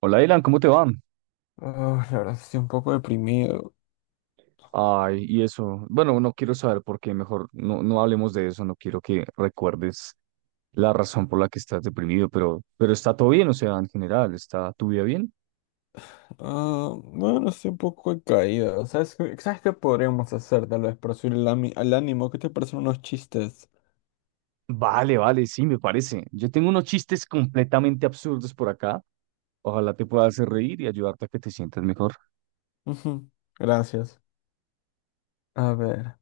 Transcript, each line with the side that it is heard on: right: Hola, Dylan, ¿cómo te va?
left: Ah, la verdad, estoy un poco deprimido.
right: Ay, y eso, bueno, no quiero saber por qué, mejor no, no hablemos de eso, no quiero que recuerdes la razón por la que estás deprimido, pero está todo bien, o sea, en general, ¿está tu vida bien?
left: Ah, bueno, estoy un poco de caída. Sabes qué podríamos hacer tal vez para subir el, ami- al ánimo? ¿Qué te parecen unos chistes?
right: Vale, vale, sí, me parece. Yo tengo unos chistes completamente absurdos por acá, ojalá te pueda hacer reír y ayudarte a que te sientas mejor.
left: Ujú. Gracias. A ver.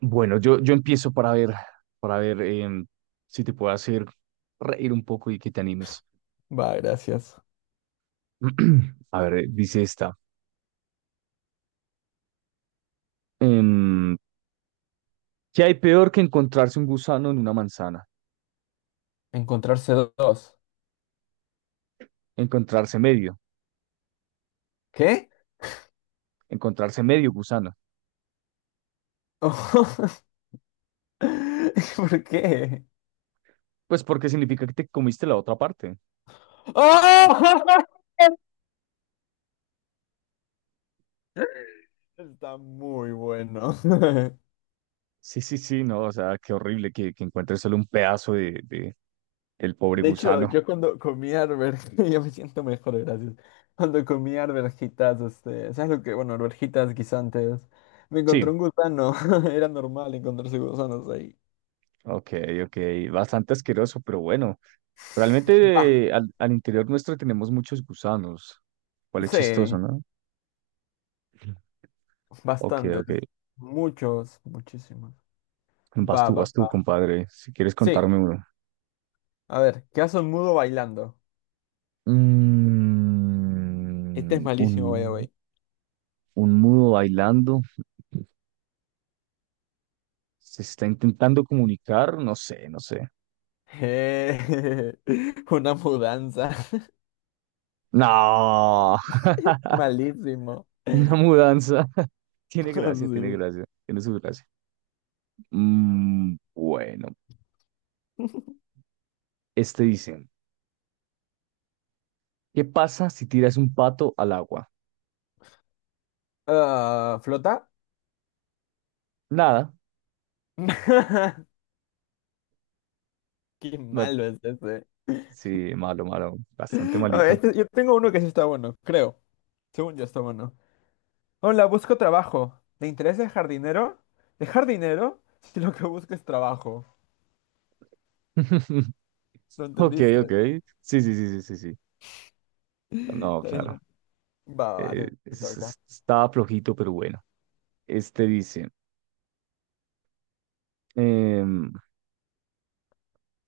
right: Bueno, yo empiezo para ver si te puedo hacer reír un poco y que te animes.
left: Va, gracias.
right: A ver, dice esta. Em, ¿Qué hay peor que encontrarse un gusano en una manzana?
left: Encontrarse dos.
right: Encontrarse medio,
left: ¿Qué?
right: encontrarse medio gusano.
left: Oh. ¿Por qué?
right: Pues porque significa que te comiste la otra parte.
left: ¡Ah! Está muy bueno.
right: Sí, sí, sí, no, o sea, qué horrible que encuentres solo un pedazo del pobre
left: De hecho,
right: gusano.
left: yo cuando comí arvejitas, yo me siento mejor, gracias. Cuando comí arvejitas, este, ¿sabes lo que? Bueno, arvejitas guisantes. Me
right: Sí,
left: encontré un gusano. Era normal encontrarse gusanos ahí.
right: ok, ok, bastante asqueroso, pero bueno,
left: Ah,
right: realmente al, al interior nuestro tenemos muchos gusanos. Cuál es chistoso,
left: sí,
right: ¿no? Sí. Ok,
left: bastantes.
right: ok.
left: Muchos, muchísimos.
right: Vas
left: Va,
right: tú,
left: va,
right: vas tú,
left: va.
right: compadre, si quieres
left: Sí,
right: contarme uno.
left: a ver, ¿qué hace un mudo bailando? Este es
right: Mm,
left: malísimo, by the
right: un,
left: way.
right: Un mudo bailando. Se está intentando comunicar. No sé, no sé.
left: Eh, una mudanza.
right: No.
left: Malísimo.
right: Una mudanza. Tiene gracia, tiene
left: Sí.
right: gracia. Tiene su gracia. Mm, bueno. Este dice, ¿qué pasa si tiras un pato al agua?
left: Ah, ¿flota?
right: Nada.
left: Qué
right: Na-
left: malo es ese.
right: Sí, malo, malo. Bastante
left: A ver,
right: malito.
left: este- yo tengo uno que sí está bueno, creo. Según yo está bueno. Hola, busco trabajo. ¿Te interesa el jardinero? ¿Dejar dinero? Si lo que busco es trabajo. ¿Lo
right: Ok, ok.
left: entendiste?
right: Sí, sí, sí, sí, sí, sí. No,
left: Está.
right: claro.
left: Va, va, te toca.
right: Estaba flojito, pero bueno. Este dice, em,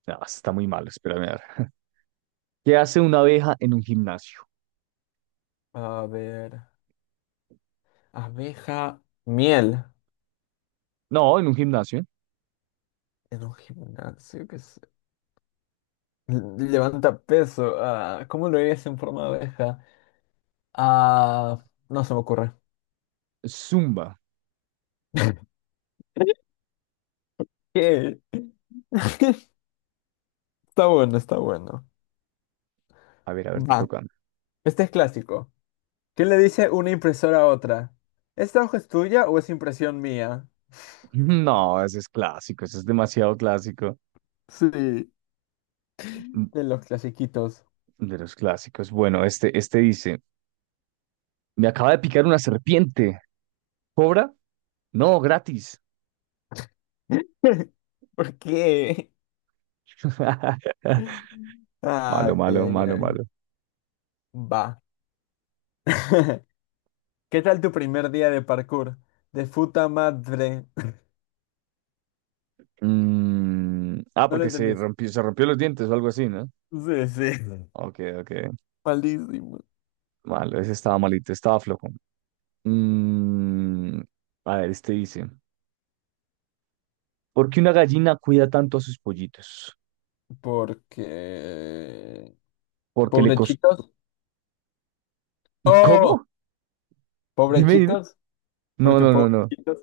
right: no, está muy mal, espérame a ver. ¿Qué hace una abeja en un gimnasio?
left: A ver. Abeja, miel.
right: No, en un gimnasio.
left: En un gimnasio que se... Levanta peso. Ah, ¿cómo lo harías en forma de abeja? Ah, no se me ocurre.
right: Zumba.
left: ¿Qué? Está bueno, está bueno.
right: A ver, te
left: Va,
right: toca.
left: este es clásico. ¿Qué le dice una impresora a otra? ¿Esta hoja es tuya o es impresión mía?
right: No, ese es clásico, ese es demasiado clásico.
left: Sí.
right: Mm,
left: De los clasiquitos.
right: de los clásicos. Bueno, este dice, me acaba de picar una serpiente. ¿Cobra? No, gratis.
left: ¿Por qué?
right: Malo,
left: Ay,
right: malo,
left: ay,
right: malo,
left: ay.
right: malo.
left: Va. ¿Qué tal tu primer día de parkour? De puta madre. No lo
right: Porque se
left: entendiste.
right: rompió, se rompió los dientes o algo así, ¿no?
left: Sí, sí. Mm.
right: Ok, ok.
left: Malísimo.
right: Malo, ese estaba malito, estaba flojo. Mm, a ver, este dice, ¿por qué una gallina cuida tanto a sus pollitos?
left: Porque...
right: Porque le costó...
left: Pobrechitos. Oh,
right: ¿Cómo? Dime, dime.
left: pobrechitos.
right: No,
left: Porque
right: no, no, no.
left: pobrechitos.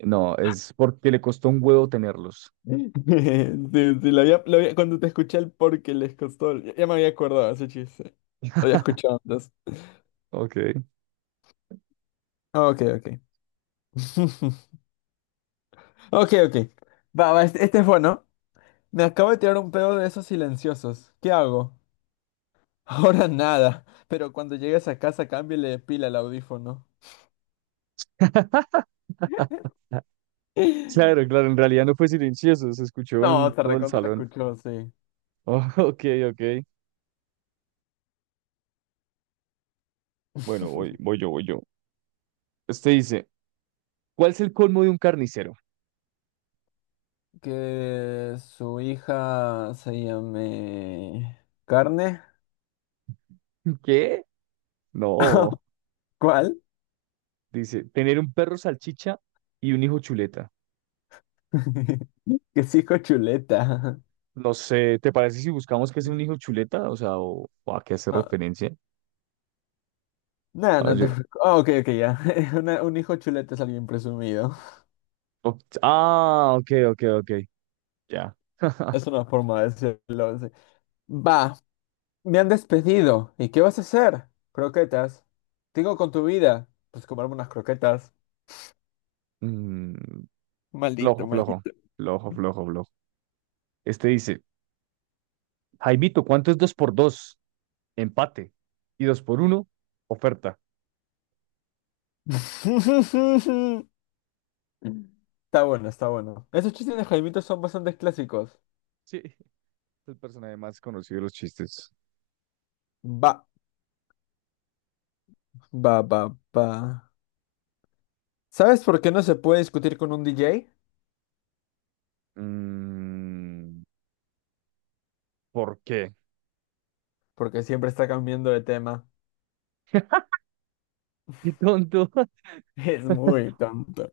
right: No, es porque le costó un huevo tenerlos.
left: Sí, sí, cuando te escuché el porque les costó, ya, ya me había acordado ese chiste. Lo había escuchado antes.
right: Ok.
left: Ah, ok, ok. Ok, ok. Va, va, este es bueno. Me acabo de tirar un pedo de esos silenciosos. ¿Qué hago? Ahora nada, pero cuando llegues a casa cámbiale de pila al audífono.
right: Claro, claro, en realidad no fue silencioso, se escuchó
left: No,
right: en
left: se
right: todo el
left: recontra
right: salón.
left: escuchó, sí.
right: Oh, ok, ok. Bueno, voy yo. Este dice, ¿cuál es el colmo de un carnicero?
left: Que su hija se llame... ¿Carne?
right: ¿Qué? No,
left: ¿Cuál?
right: dice, tener un perro salchicha y un hijo chuleta.
left: Que es hijo chuleta.
right: No sé, ¿te parece si buscamos que es un hijo chuleta? O sea, o a qué hace
left: Ah,
right: referencia.
left: no,
right: A ver,
left: no te
right: yo-
left: preocupes. Ah, ok, ok, ya. Un hijo chuleta es alguien presumido.
right: o- ah, ok, ok, ok. Ya.
left: Es una forma de decirlo. Sí. Va, me han despedido. ¿Y qué vas a hacer? Croquetas. ¿Qué hago con tu vida? Pues comerme unas croquetas.
right: Mm,
left: Maldito,
right: flojo, flojo.
left: maldito.
right: Flojo, flojo, flojo. Este dice, Jaimito, ¿cuánto es dos por dos? Empate. Y dos por uno, oferta.
left: Está bueno, está bueno. Esos chistes de Jaimito son bastante clásicos.
right: Sí, el personaje más conocido de los chistes.
left: Va, va. ¿Sabes por qué no se puede discutir con un DJ?
right: Mm, ¿por qué?
left: Porque siempre está cambiando de tema.
right: Qué tonto.
left: Es muy tonto.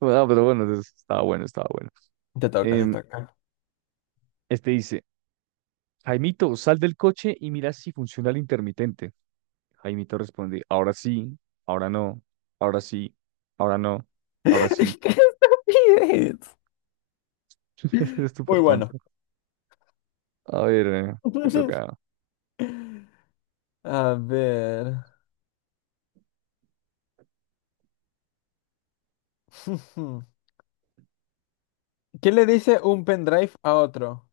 right: Bueno, pero bueno, entonces, estaba bueno, estaba bueno.
left: Te toca, te
right: Em,
left: toca.
right: este dice. Jaimito, sal del coche y mira si funciona el intermitente. Jaimito responde, ahora sí, ahora no, ahora sí, ahora no, ahora sí.
left: ¡Qué estupidez!
right: Es
left: Muy
right: súper
left: bueno.
right: tonto. A ver, te toca.
left: A ver. ¿Qué le dice un pendrive a otro?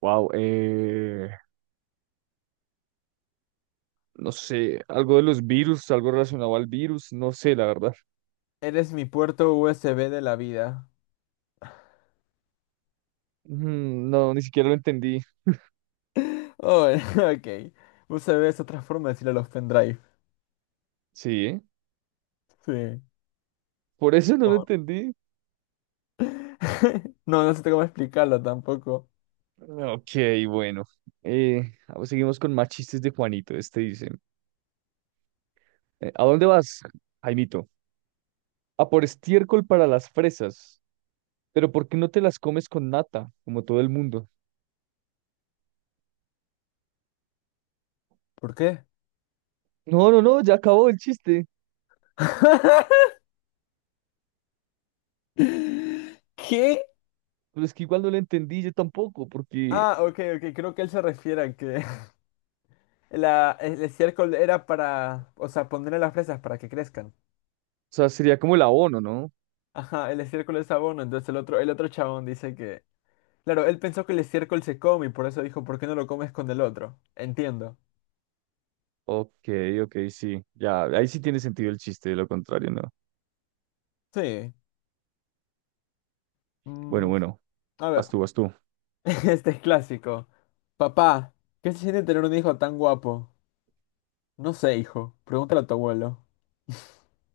right: Wow, no sé, algo de los virus, algo relacionado al virus, no sé, la verdad.
left: Eres mi puerto USB de la vida.
right: Mm, no, ni siquiera lo entendí.
left: Oh, ok. USB es otra forma de decirle a los pendrive.
right: Sí,
left: Sí.
right: por eso no lo
left: Oh.
right: entendí.
left: No, no sé cómo explicarlo tampoco.
right: Ok, bueno. Eh, pues seguimos con más chistes de Juanito. Este dice, ¿a dónde vas, Jaimito? A por estiércol para las fresas. Pero ¿por qué no te las comes con nata, como todo el mundo?
left: ¿Por qué?
right: No, no, no, ya acabó el chiste.
left: ¿Qué?
right: Pero es que igual no lo entendí yo tampoco, porque,
left: Ah, ok, ok. Creo que él se refiere a que la, el estiércol era para, o sea, ponerle las fresas para que crezcan.
right: o sea, sería como el abono, ¿no?
left: Ajá, el estiércol es abono, entonces el otro chabón dice que, claro, él pensó que el estiércol se come y por eso dijo, ¿por qué no lo comes con el otro? Entiendo.
right: Ok, ok, sí. Ya, ahí sí tiene sentido el chiste, de lo contrario, ¿no?
left: Sí.
right: Bueno,
left: Mm,
right: bueno,
left: a
right: vas
left: ver,
right: tú, vas tú.
left: este es clásico. Papá, ¿qué se siente tener un hijo tan guapo? No sé, hijo, pregúntale a tu abuelo.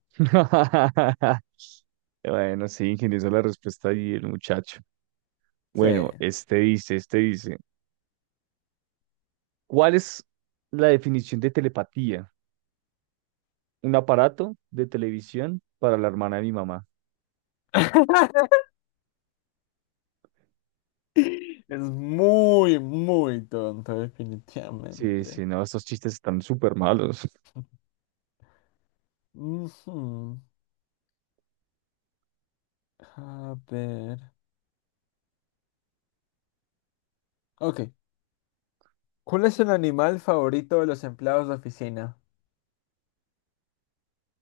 right: Bueno, sí, ingeniosa la respuesta y el muchacho.
left: Sí.
right: Bueno, este dice, ¿cuál es la definición de telepatía? Un aparato de televisión para la hermana de mi mamá.
left: Es muy, muy tonto,
right: Sí,
left: definitivamente.
right: sí, no, estos chistes están súper malos.
left: Ujú. A ver. Ok. ¿Cuál es el animal favorito de los empleados de oficina?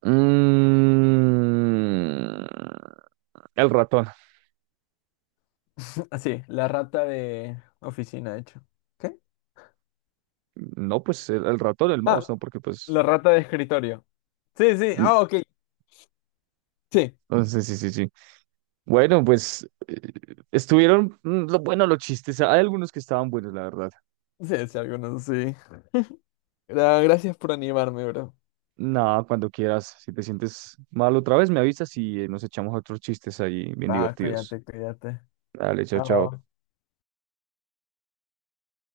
right: Mm, el ratón.
left: Así, la rata de oficina, de hecho. ¿Qué? Oh.
right: No, pues el ratón, el mouse,
left: Ah,
right: no, porque pues.
left: la rata de escritorio. Sí, sí.
right: mm,
left: Ah, ok. Sí.
right: No, sí, sí, sí, sí. Bueno, pues estuvieron lo bueno los chistes. Hay algunos que estaban buenos, la verdad.
left: Sí, sí, algunos sí. Gracias por animarme, bro.
right: Nada, cuando quieras. Si te sientes mal otra vez, me avisas y nos echamos otros chistes ahí bien
left: Va,
right: divertidos.
left: cuídate, cuídate.
right: Dale, chao, chao.
left: Chao.